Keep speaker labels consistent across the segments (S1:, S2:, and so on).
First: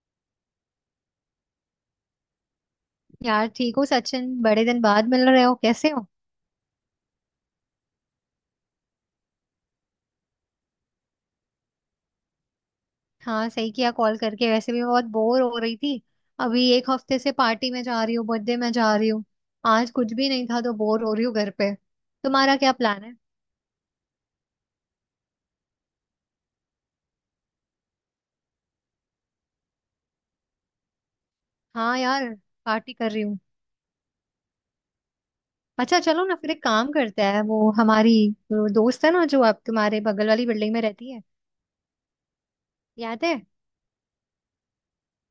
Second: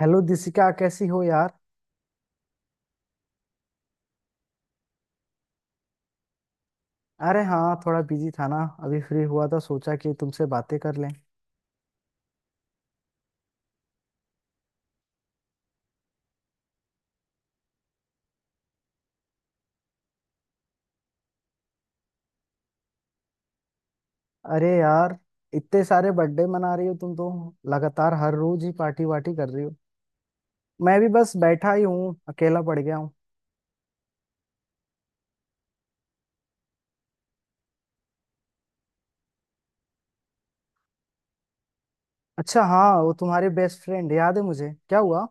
S1: Hello Dishika, कैसी हो यार।
S2: यार ठीक हो सचिन, बड़े दिन बाद मिल रहे हो, कैसे हो।
S1: अरे हाँ, थोड़ा बिजी था ना। अभी फ्री हुआ था, सोचा कि तुमसे बातें कर लें।
S2: हाँ, सही किया कॉल करके, वैसे भी मैं बहुत बोर हो रही थी। अभी एक हफ्ते से पार्टी में जा रही हूँ, बर्थडे में जा रही हूँ। आज कुछ भी नहीं था तो बोर हो रही हूँ घर पे। तुम्हारा क्या प्लान है।
S1: अरे यार, इतने सारे बर्थडे मना रही हो तुम तो। लगातार हर रोज ही पार्टी वार्टी कर रही हो। मैं भी बस बैठा ही
S2: हाँ
S1: हूँ,
S2: यार,
S1: अकेला पड़
S2: पार्टी
S1: गया
S2: कर
S1: हूँ।
S2: रही हूँ। अच्छा, चलो ना फिर, एक काम करते हैं, वो हमारी, वो दोस्त है ना, जो आप तुम्हारे बगल वाली बिल्डिंग में रहती है।
S1: अच्छा हाँ, वो
S2: याद है।
S1: तुम्हारे बेस्ट फ्रेंड, याद है मुझे। क्या हुआ।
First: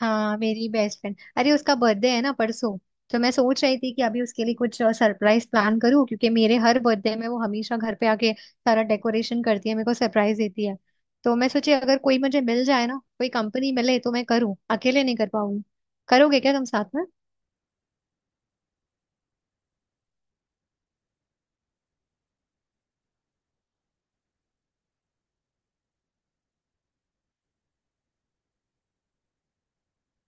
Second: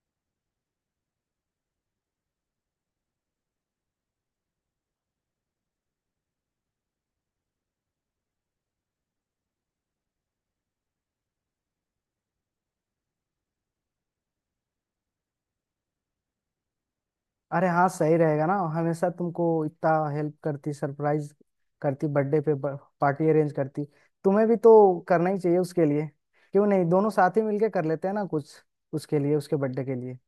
S2: हाँ, मेरी बेस्ट फ्रेंड, अरे उसका बर्थडे है ना परसों। तो मैं सोच रही थी कि अभी उसके लिए कुछ सरप्राइज प्लान करूँ, क्योंकि मेरे हर बर्थडे में वो हमेशा घर पे आके सारा डेकोरेशन करती है, मेरे को सरप्राइज देती है। तो मैं सोची, अगर कोई मुझे मिल जाए ना, कोई कंपनी मिले तो मैं करूँ, अकेले नहीं कर पाऊंगी। करोगे क्या तुम साथ में।
S1: अरे हाँ सही रहेगा ना, हमेशा तुमको इतना हेल्प करती, सरप्राइज करती बर्थडे पे, पार्टी अरेंज करती। तुम्हें भी तो करना ही चाहिए उसके लिए। क्यों नहीं दोनों साथ ही मिलके कर लेते हैं ना कुछ उसके लिए, उसके बर्थडे के लिए।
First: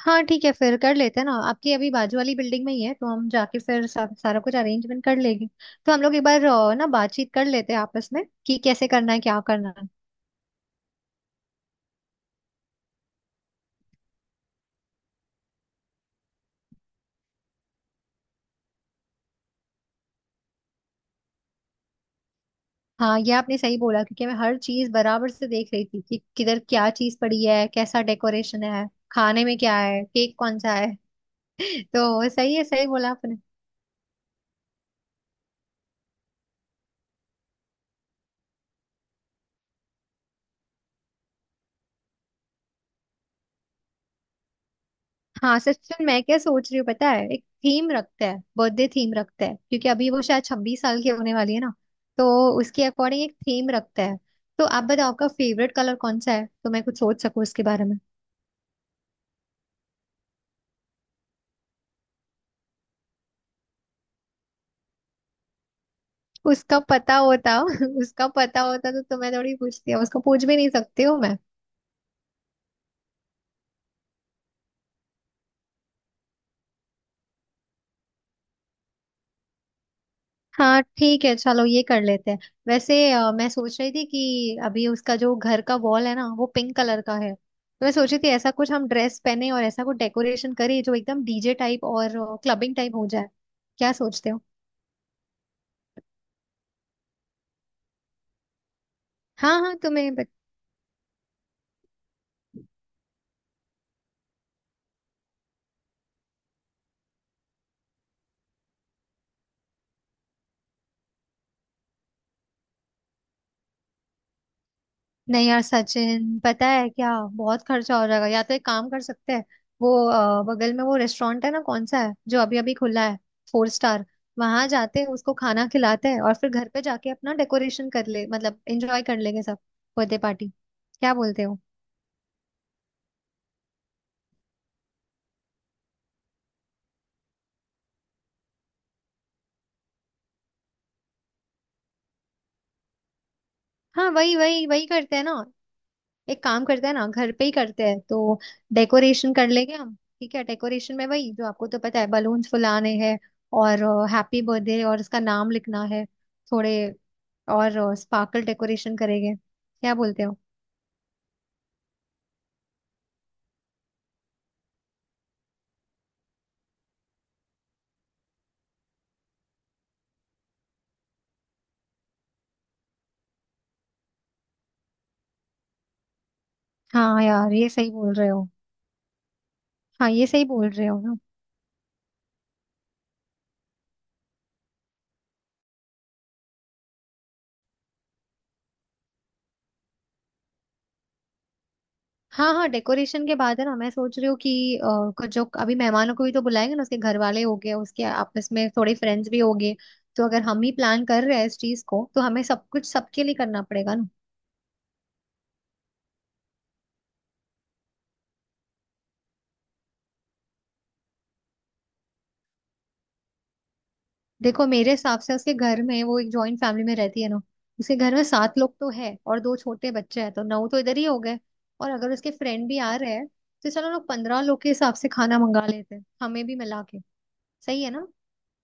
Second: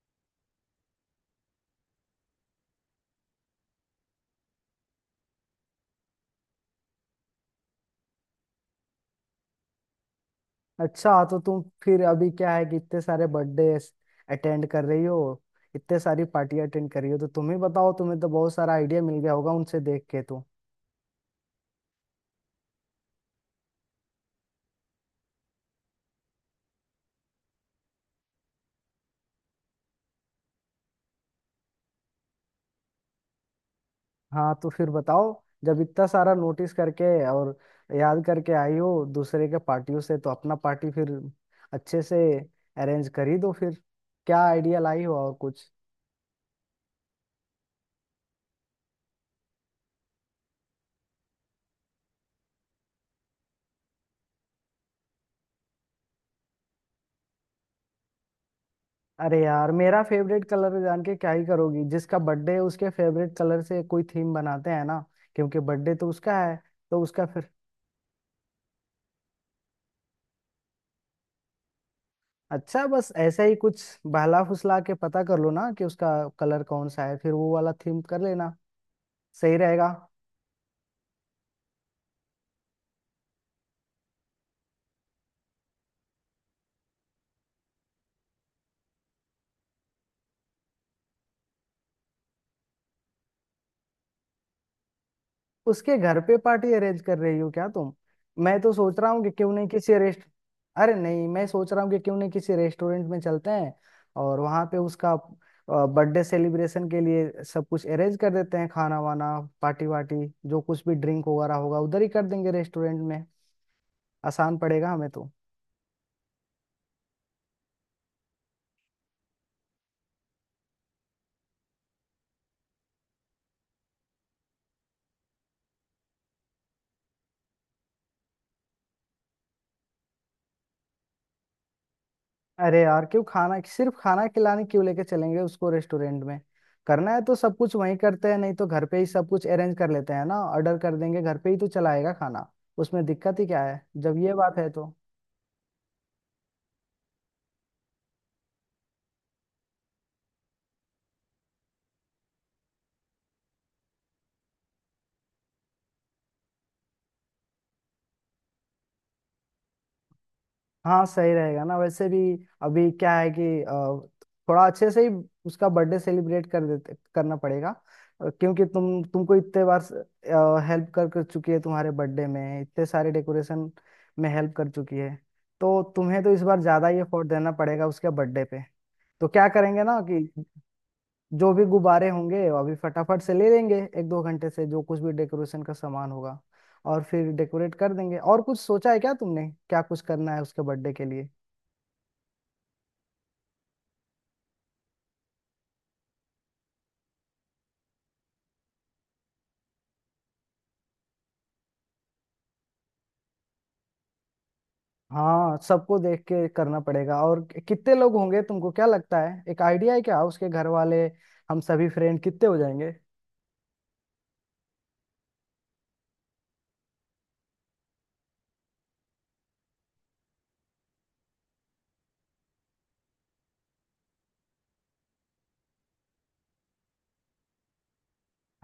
S2: हाँ ठीक है, फिर कर लेते हैं ना। आपकी अभी बाजू वाली बिल्डिंग में ही है, तो हम जाके फिर सारा कुछ अरेंजमेंट कर लेंगे। तो हम लोग एक बार ना बातचीत कर लेते हैं आपस में कि कैसे करना है, क्या करना है।
S1: अच्छा तो तुम फिर अभी क्या है कि इतने सारे बर्थडे अटेंड कर रही हो, इतने सारी पार्टी अटेंड कर रही हो, तो तुम ही बताओ, तुम्हें तो बहुत सारा आइडिया मिल गया होगा उनसे देख के तो।
S2: हाँ, ये आपने सही बोला, क्योंकि मैं हर चीज बराबर से देख रही थी कि किधर क्या चीज पड़ी है, कैसा डेकोरेशन है, खाने में क्या है, केक कौन सा है। तो सही है, सही बोला आपने।
S1: हाँ तो फिर बताओ, जब इतना सारा नोटिस करके और याद करके आई हो दूसरे के पार्टियों से, तो अपना पार्टी फिर अच्छे से अरेंज कर ही दो फिर। क्या आइडिया लाई हो और
S2: हाँ
S1: कुछ।
S2: सचिन, मैं क्या सोच रही हूँ पता है, एक थीम रखते हैं, बर्थडे थीम रखते हैं, क्योंकि अभी वो शायद 26 साल की होने वाली है ना। तो उसके अकॉर्डिंग एक थीम रखते हैं। तो आप बताओ आपका फेवरेट कलर कौन सा है, तो मैं कुछ सोच सकूँ उसके बारे में।
S1: अरे यार मेरा फेवरेट कलर जान के क्या ही करोगी, जिसका बर्थडे है उसके फेवरेट कलर से कोई थीम बनाते हैं ना, क्योंकि बर्थडे तो उसका है।
S2: उसका
S1: तो
S2: पता
S1: उसका फिर
S2: होता, उसका पता होता तो तुम्हें थोड़ी पूछती है। उसको पूछ भी नहीं सकती हूँ।
S1: अच्छा, बस ऐसा ही कुछ बहला फुसला के पता कर लो ना कि उसका कलर कौन सा है, फिर वो वाला थीम कर लेना, सही रहेगा।
S2: हाँ ठीक है, चलो ये कर लेते हैं। वैसे मैं सोच रही थी कि अभी उसका जो घर का वॉल है ना, वो पिंक कलर का है, तो मैं सोच रही थी ऐसा कुछ हम ड्रेस पहने और ऐसा कुछ डेकोरेशन करें जो एकदम डीजे टाइप और क्लबिंग टाइप हो जाए। क्या सोचते हो।
S1: उसके घर पे पार्टी अरेंज कर रही हो क्या तुम। मैं तो सोच रहा हूँ कि क्यों
S2: हाँ
S1: नहीं
S2: हाँ
S1: किसी
S2: तुम्हें,
S1: रेस्ट अरे नहीं, मैं सोच रहा हूँ कि क्यों नहीं किसी रेस्टोरेंट में चलते हैं, और वहां पे उसका बर्थडे सेलिब्रेशन के लिए सब कुछ अरेंज कर देते हैं, खाना वाना, पार्टी वार्टी, जो कुछ भी ड्रिंक वगैरह होगा उधर ही कर देंगे रेस्टोरेंट में, आसान पड़ेगा हमें तो।
S2: नहीं यार सचिन, पता है क्या, बहुत खर्चा हो जाएगा। या तो एक काम कर सकते हैं, वो बगल में वो रेस्टोरेंट है ना, कौन सा है जो अभी अभी खुला है, फोर स्टार। वहां जाते हैं, उसको खाना खिलाते हैं और फिर घर पे जाके अपना डेकोरेशन कर ले, मतलब एंजॉय कर लेंगे सब, बर्थडे पार्टी। क्या बोलते हो।
S1: अरे यार क्यों खाना, सिर्फ खाना खिलाने क्यों लेके चलेंगे उसको रेस्टोरेंट में। करना है तो सब कुछ वहीं करते हैं, नहीं तो घर पे ही सब कुछ अरेंज कर लेते हैं ना, ऑर्डर कर देंगे घर पे ही तो, चलाएगा खाना। उसमें दिक्कत ही क्या है
S2: हाँ,
S1: जब ये
S2: वही
S1: बात
S2: वही
S1: है
S2: वही
S1: तो।
S2: करते हैं ना। एक काम करते हैं ना, घर पे ही करते हैं तो। डेकोरेशन कर लेंगे हम। ठीक है, डेकोरेशन में वही, जो आपको तो पता है, बलून्स फुलाने हैं और हैप्पी बर्थडे और उसका नाम लिखना है, थोड़े और स्पार्कल डेकोरेशन करेंगे। क्या बोलते हो।
S1: हाँ सही रहेगा ना, वैसे भी अभी क्या है कि, थोड़ा अच्छे से ही उसका बर्थडे सेलिब्रेट कर देते, करना पड़ेगा। क्योंकि तुमको इतने बार हेल्प कर कर चुकी है तुम्हारे बर्थडे में, इतने सारे डेकोरेशन में हेल्प कर चुकी है, तो तुम्हें तो इस बार ज्यादा ही
S2: हाँ
S1: एफर्ट देना
S2: यार, ये
S1: पड़ेगा
S2: सही
S1: उसके
S2: बोल रहे
S1: बर्थडे
S2: हो।
S1: पे। तो क्या करेंगे ना
S2: हाँ,
S1: कि
S2: ये सही बोल रहे हो ना।
S1: जो भी गुब्बारे होंगे अभी फटाफट से ले लेंगे, एक दो घंटे से जो कुछ भी डेकोरेशन का सामान होगा, और फिर डेकोरेट कर देंगे। और कुछ सोचा है क्या तुमने, क्या कुछ करना है उसके बर्थडे के लिए।
S2: हाँ हाँ, डेकोरेशन के बाद है ना, मैं सोच रही हूँ कि कुछ जो अभी, मेहमानों को भी तो बुलाएंगे ना, उसके घर वाले हो गए, उसके आपस में थोड़े फ्रेंड्स भी हो गए। तो अगर हम ही प्लान कर रहे हैं इस चीज को, तो हमें सब कुछ सबके लिए करना पड़ेगा ना।
S1: हाँ सबको देख के करना पड़ेगा, और कितने लोग होंगे तुमको क्या लगता है, एक आइडिया है क्या उसके घर वाले, हम सभी फ्रेंड कितने हो जाएंगे।
S2: देखो मेरे हिसाब से, उसके घर में, वो एक जॉइंट फैमिली में रहती है ना, उसके घर में 7 लोग तो है और 2 छोटे बच्चे हैं, तो 9 तो इधर ही हो गए। और अगर उसके फ्रेंड भी आ रहे हैं, तो चलो, लोग 15 लोग के हिसाब से खाना मंगा लेते हैं, हमें भी मिला के। सही है ना।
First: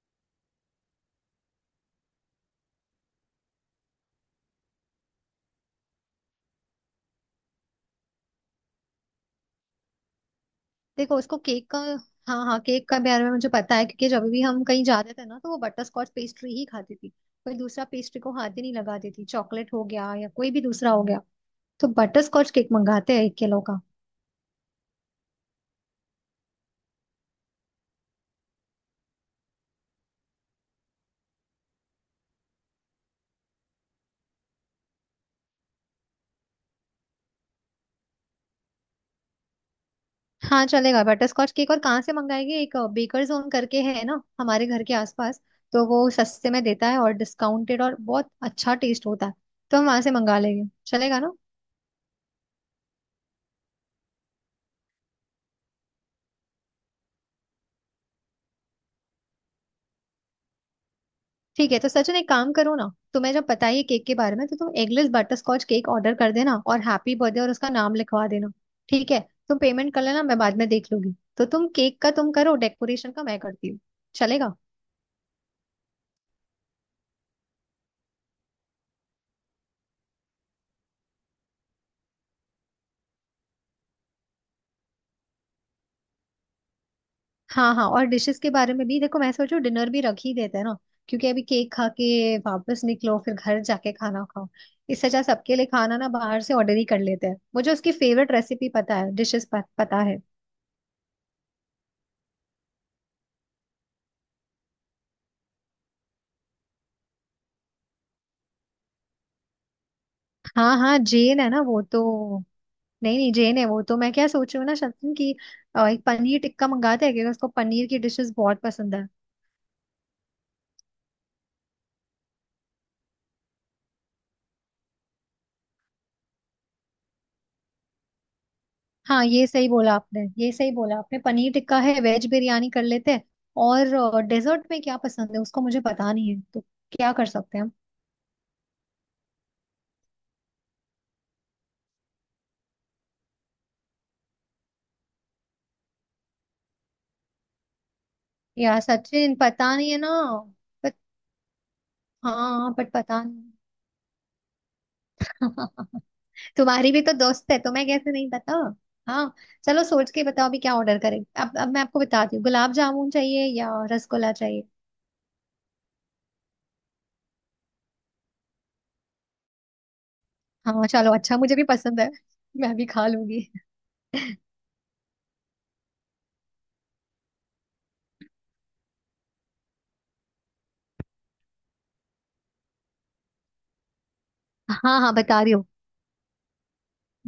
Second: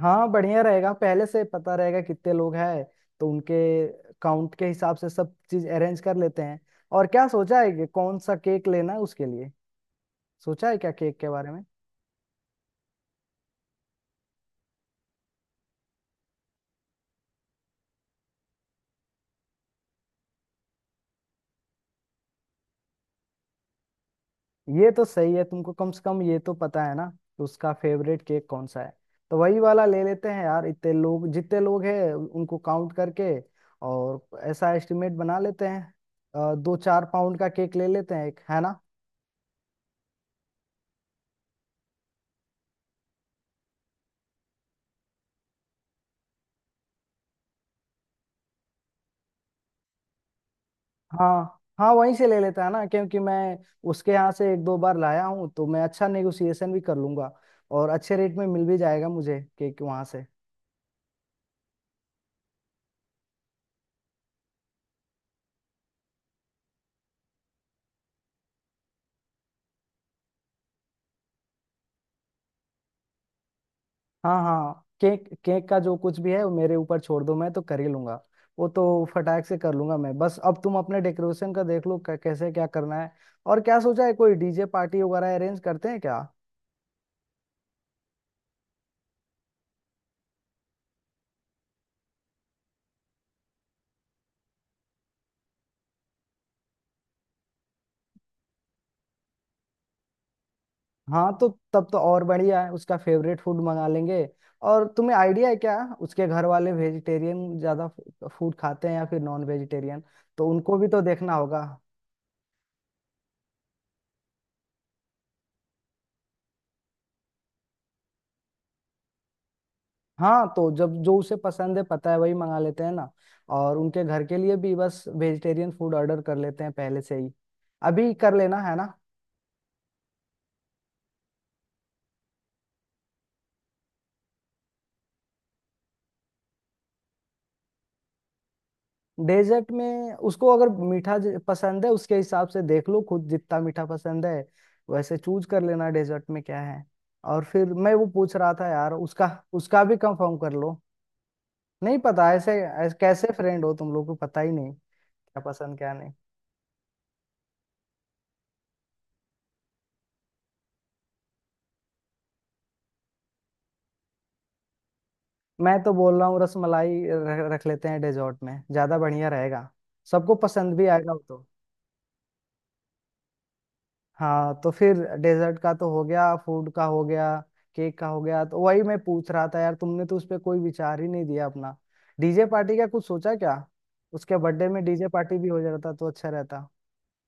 S1: हाँ बढ़िया रहेगा, पहले से पता रहेगा कितने लोग हैं, तो उनके काउंट के हिसाब से सब चीज अरेंज कर लेते हैं। और क्या सोचा है कि कौन सा केक लेना है उसके लिए, सोचा है क्या
S2: देखो
S1: केक के
S2: उसको
S1: बारे में।
S2: केक का, हाँ हाँ केक का बारे में मुझे पता है, क्योंकि जब भी हम कहीं जाते थे ना, तो वो बटर स्कॉच पेस्ट्री ही खाती थी, कोई दूसरा पेस्ट्री को हाथ ही नहीं लगाती थी, चॉकलेट हो गया या कोई भी दूसरा हो गया। तो बटर स्कॉच केक मंगाते हैं, 1 किलो का।
S1: ये तो सही है, तुमको कम से कम ये तो पता है ना कि उसका फेवरेट केक कौन सा है, तो वही वाला ले लेते हैं यार, इतने लोग जितने लोग हैं उनको काउंट करके और ऐसा एस्टिमेट बना लेते हैं, दो चार पाउंड का केक ले लेते हैं एक, है ना।
S2: हाँ चलेगा, बटरस्कॉच केक, और कहाँ से मंगाएगी, एक बेकर जोन करके है ना हमारे घर के आसपास। तो वो सस्ते में देता है और डिस्काउंटेड, और बहुत अच्छा टेस्ट होता है। तो हम वहां से मंगा लेंगे, चलेगा ना।
S1: हाँ हाँ वहीं से ले लेता है ना, क्योंकि मैं उसके यहाँ से एक दो बार लाया हूँ, तो मैं अच्छा नेगोशिएशन भी कर लूंगा और अच्छे रेट में मिल भी जाएगा मुझे केक वहां से।
S2: ठीक है, तो सचिन एक काम करो ना, तुम्हें जब पता ही है केक के बारे में, तो तुम एगलेस बटरस्कॉच केक ऑर्डर कर देना, और हैप्पी बर्थडे और उसका नाम लिखवा देना। ठीक है। तुम पेमेंट कर लेना, मैं बाद में देख लूंगी। तो तुम केक का, तुम करो, डेकोरेशन का मैं करती हूँ।
S1: हाँ
S2: चलेगा।
S1: हाँ, केक केक का जो कुछ भी है वो मेरे ऊपर छोड़ दो, मैं तो कर ही लूंगा वो तो, फटाक से कर लूंगा मैं। बस अब तुम अपने डेकोरेशन का देख लो कैसे क्या करना है। और क्या सोचा है, कोई डीजे पार्टी वगैरह अरेंज करते हैं क्या।
S2: हाँ हाँ, और डिशेस के बारे में भी देखो, मैं सोचू डिनर भी रख ही देते हैं ना, क्योंकि अभी केक खा के वापस निकलो, फिर घर जाके खाना खाओ। इससे अच्छा सबके लिए खाना ना बाहर से ऑर्डर ही कर लेते हैं, मुझे उसकी फेवरेट रेसिपी पता है, डिशेस पता है।
S1: हाँ तो तब तो और बढ़िया है, उसका फेवरेट फूड मंगा लेंगे। और तुम्हें आइडिया है क्या, उसके घर वाले वेजिटेरियन ज्यादा फूड खाते हैं या फिर नॉन वेजिटेरियन, तो
S2: हाँ
S1: उनको भी
S2: हाँ
S1: तो देखना
S2: जेन है ना
S1: होगा।
S2: वो तो, नहीं नहीं जेन है वो तो। मैं क्या सोच रही हूँ ना शक्ति, कि एक पनीर टिक्का मंगाते हैं, क्योंकि उसको पनीर की डिशेस बहुत पसंद है।
S1: हाँ तो जब जो उसे पसंद है पता है, वही मंगा लेते हैं ना, और उनके घर के लिए भी बस वेजिटेरियन फूड ऑर्डर कर लेते हैं पहले से ही, अभी कर लेना है ना।
S2: हाँ, ये सही बोला आपने, ये सही बोला आपने। पनीर टिक्का है, वेज बिरयानी कर लेते हैं। और डेजर्ट में क्या पसंद है उसको, मुझे पता नहीं है, तो क्या कर सकते हैं हम।
S1: डेजर्ट में उसको अगर मीठा पसंद है, उसके हिसाब से देख लो, खुद जितना मीठा पसंद है वैसे चूज कर लेना, डेजर्ट में क्या है। और फिर मैं वो पूछ रहा था
S2: यार
S1: यार उसका,
S2: सचिन पता
S1: उसका
S2: नहीं
S1: भी
S2: है ना।
S1: कंफर्म कर लो,
S2: बट,
S1: नहीं पता। ऐसे,
S2: हाँ बट
S1: ऐसे
S2: पता
S1: कैसे
S2: नहीं।
S1: फ्रेंड हो तुम लोग, को पता ही नहीं क्या पसंद क्या नहीं।
S2: तुम्हारी भी तो दोस्त है, तुम्हें कैसे नहीं पता। हाँ, चलो सोच के बताओ अभी क्या ऑर्डर करें। अब मैं आपको बताती हूँ, गुलाब जामुन चाहिए या रसगुल्ला चाहिए।
S1: मैं तो बोल रहा हूँ रसमलाई रख रख लेते हैं डेजर्ट में, ज्यादा बढ़िया रहेगा, सबको पसंद भी
S2: हाँ
S1: आएगा
S2: चलो
S1: वो
S2: अच्छा,
S1: तो।
S2: मुझे भी पसंद है, मैं भी खा लूंगी।
S1: हाँ तो फिर डेजर्ट का तो हो गया, फूड का हो गया, केक का हो गया, तो वही मैं पूछ रहा था यार, तुमने तो उस पर कोई विचार ही नहीं दिया अपना, डीजे पार्टी का कुछ सोचा क्या, उसके बर्थडे में
S2: हाँ
S1: डीजे
S2: हाँ
S1: पार्टी
S2: बता
S1: भी
S2: रही
S1: हो
S2: हूँ।
S1: जाता तो अच्छा रहता।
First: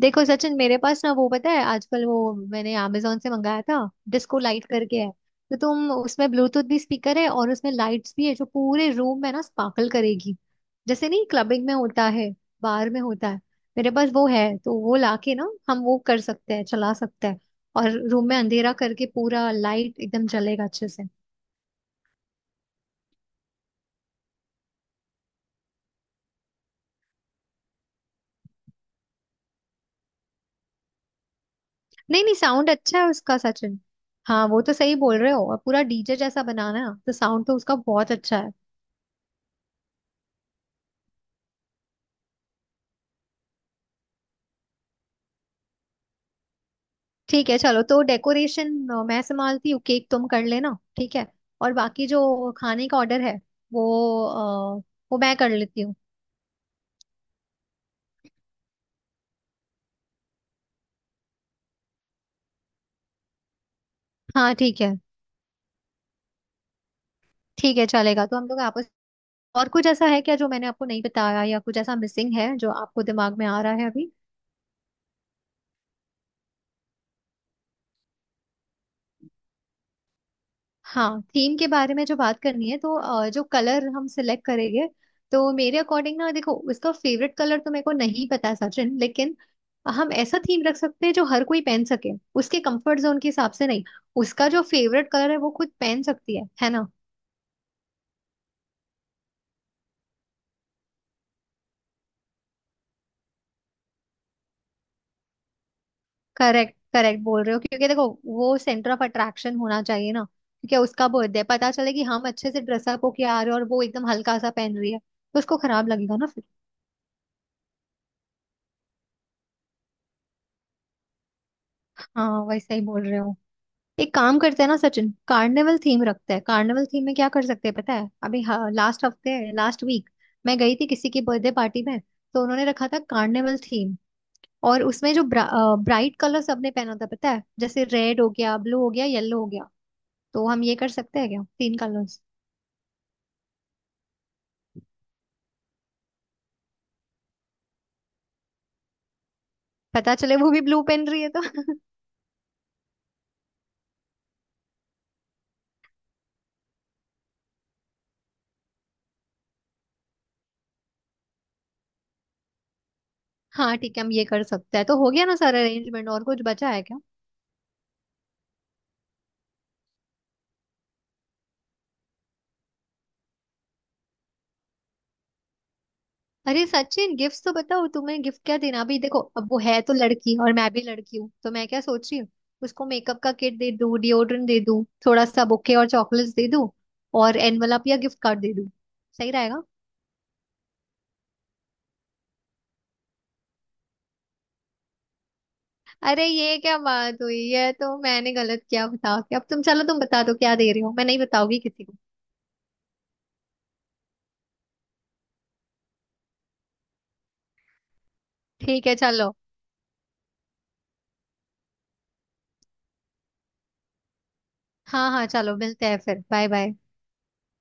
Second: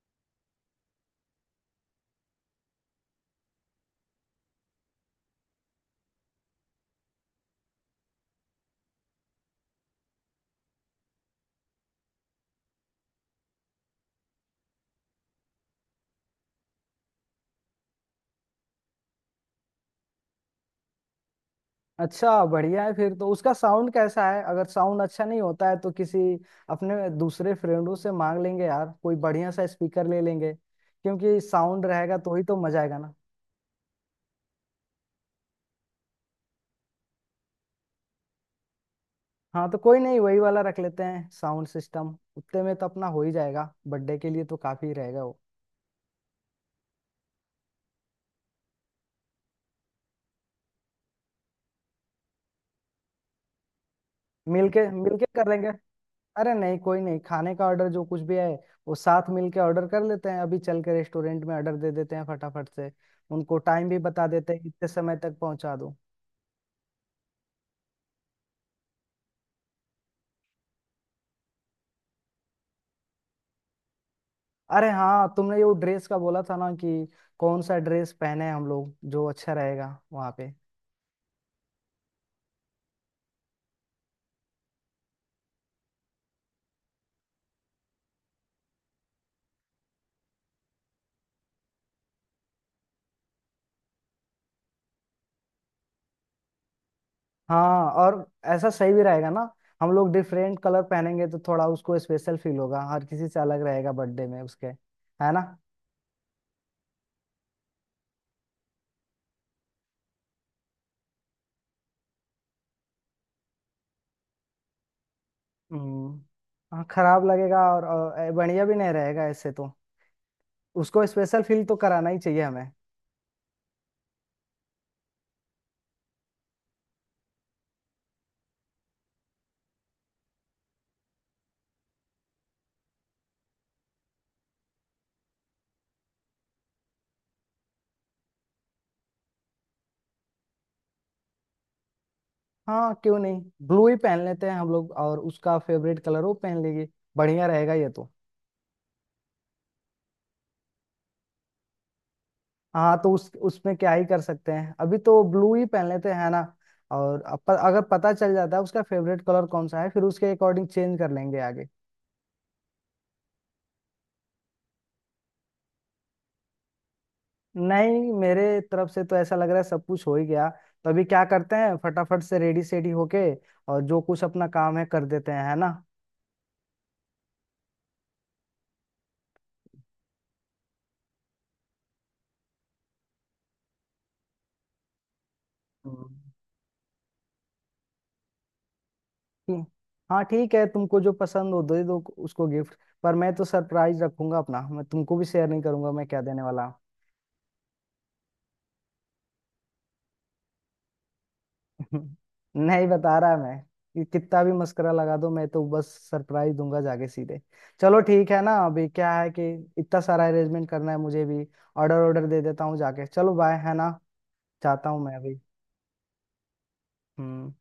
S2: देखो सचिन, मेरे पास ना वो, पता है आजकल वो, मैंने amazon से मंगाया था, डिस्को लाइट करके है। तो तुम उसमें ब्लूटूथ भी स्पीकर है, और उसमें लाइट्स भी है जो पूरे रूम में ना स्पार्कल करेगी, जैसे नहीं क्लबिंग में होता है, बार में होता है। मेरे पास वो है, तो वो लाके ना हम वो कर सकते हैं, चला सकते हैं। और रूम में अंधेरा करके पूरा लाइट एकदम जलेगा अच्छे से।
S1: अच्छा बढ़िया है फिर तो, उसका साउंड कैसा है? अगर साउंड अच्छा नहीं होता है तो किसी अपने दूसरे फ्रेंडों से मांग लेंगे यार, कोई बढ़िया सा स्पीकर ले लेंगे, क्योंकि साउंड रहेगा
S2: नहीं
S1: तो
S2: नहीं,
S1: ही तो
S2: साउंड
S1: मजा आएगा
S2: अच्छा है
S1: ना।
S2: उसका सचिन। हाँ वो तो सही बोल रहे हो, और पूरा डीजे जैसा बनाना है, तो साउंड तो उसका बहुत अच्छा है।
S1: हाँ तो कोई नहीं, वही वाला रख लेते हैं साउंड सिस्टम, उतने में तो अपना हो ही जाएगा, बर्थडे के लिए तो काफी रहेगा वो।
S2: ठीक है चलो, तो डेकोरेशन मैं संभालती हूँ, केक तुम कर लेना। ठीक है। और बाकी जो खाने का ऑर्डर है, वो अ,
S1: मिलके
S2: वो
S1: मिलके
S2: मैं
S1: कर
S2: कर
S1: लेंगे।
S2: लेती हूँ।
S1: अरे नहीं कोई नहीं, खाने का ऑर्डर जो कुछ भी है वो साथ मिलके ऑर्डर कर लेते हैं, अभी चल के रेस्टोरेंट में ऑर्डर दे देते हैं फटाफट से, उनको टाइम भी बता
S2: हाँ
S1: देते हैं
S2: ठीक
S1: कितने
S2: है,
S1: समय तक पहुंचा दो।
S2: ठीक है चलेगा। तो हम लोग आपस, और कुछ ऐसा है क्या जो मैंने आपको नहीं बताया, या कुछ ऐसा मिसिंग है जो आपको दिमाग में आ रहा है अभी।
S1: अरे हाँ, तुमने वो ड्रेस का बोला था ना कि कौन सा ड्रेस पहने हम लोग जो अच्छा रहेगा वहाँ पे।
S2: हाँ, थीम के बारे में जो बात करनी है, तो जो कलर हम सिलेक्ट करेंगे, तो मेरे अकॉर्डिंग ना देखो, उसका फेवरेट कलर तो मेरे को नहीं पता सचिन, लेकिन हम ऐसा थीम रख सकते हैं जो हर कोई पहन सके, उसके कंफर्ट जोन के हिसाब से। नहीं, उसका जो फेवरेट कलर है वो खुद पहन सकती है ना।
S1: हाँ और ऐसा सही भी रहेगा ना, हम लोग डिफरेंट कलर पहनेंगे तो थोड़ा उसको स्पेशल फील होगा, हर किसी से अलग रहेगा बर्थडे में उसके, है ना।
S2: करेक्ट करेक्ट बोल रहे हो, क्योंकि देखो वो सेंटर ऑफ अट्रैक्शन होना चाहिए ना, क्योंकि उसका बर्थडे, पता चले कि हम अच्छे से ड्रेसअप होके आ रहे हैं और वो एकदम हल्का सा पहन रही है, तो उसको खराब लगेगा
S1: हम्म।
S2: ना फिर।
S1: हाँ खराब लगेगा, और बढ़िया भी नहीं रहेगा ऐसे तो, उसको स्पेशल फील तो कराना ही
S2: हाँ,
S1: चाहिए हमें।
S2: वैसा ही बोल रहे हो। एक काम करते हैं ना सचिन, कार्निवल थीम रखते हैं, कार्निवल थीम में क्या कर सकते हैं पता है, अभी लास्ट हफ्ते, लास्ट वीक मैं गई थी किसी की बर्थडे पार्टी में, तो उन्होंने रखा था कार्निवल थीम, और उसमें जो ब्राइट कलर सबने पहना था, पता है, जैसे रेड हो गया, ब्लू हो गया, येलो हो गया। तो हम ये कर सकते हैं क्या, 3 कलर्स।
S1: हाँ क्यों नहीं, ब्लू ही पहन लेते हैं हम लोग और उसका फेवरेट कलर वो पहन लेगी, बढ़िया रहेगा ये तो।
S2: पता चले वो भी ब्लू पहन रही है तो।
S1: हाँ तो उस उसमें क्या ही कर सकते हैं, अभी तो ब्लू ही पहन लेते हैं ना, और अब अगर पता चल जाता है उसका फेवरेट कलर कौन सा है, फिर उसके अकॉर्डिंग चेंज कर लेंगे आगे।
S2: हाँ ठीक है, हम ये कर सकते हैं। तो हो गया ना सारा अरेंजमेंट, और कुछ बचा है क्या।
S1: नहीं मेरे तरफ से तो ऐसा लग रहा है सब कुछ हो ही गया, तो अभी क्या करते हैं फटाफट से रेडी सेडी होके और जो कुछ अपना काम है कर देते हैं, है ना।
S2: अरे सचिन, गिफ्ट तो बताओ, तुम्हें गिफ्ट क्या देना। अभी देखो, अब वो है तो लड़की और मैं भी लड़की हूँ, तो मैं क्या सोच रही हूँ, उसको मेकअप का किट दे दूँ, डिओड्रेंट दे दूँ, थोड़ा सा बुके और
S1: हम्म।
S2: चॉकलेट्स दे दूँ, और एनवलप या गिफ्ट कार्ड दे दूँ। सही रहेगा।
S1: ठीक- हाँ ठीक है, तुमको जो पसंद हो दे दो उसको गिफ्ट, पर मैं तो सरप्राइज रखूंगा अपना, मैं तुमको भी शेयर नहीं करूंगा मैं क्या
S2: अरे
S1: देने
S2: ये
S1: वाला हूँ।
S2: क्या बात हुई, है तो मैंने गलत किया, बताओ कि अब तुम, चलो तुम बता दो क्या दे रहे हो, मैं नहीं बताऊंगी किसी को।
S1: नहीं बता रहा मैं, कि कितना भी मस्करा लगा दो मैं तो बस सरप्राइज दूंगा जाके सीधे। चलो ठीक है ना,
S2: ठीक
S1: अभी
S2: है
S1: क्या है
S2: चलो।
S1: कि इतना सारा अरेंजमेंट करना है मुझे भी, ऑर्डर ऑर्डर दे देता हूँ जाके, चलो बाय, है ना, जाता हूँ
S2: हाँ
S1: मैं
S2: हाँ,
S1: अभी।
S2: चलो मिलते हैं फिर, बाय बाय।
S1: हम्म।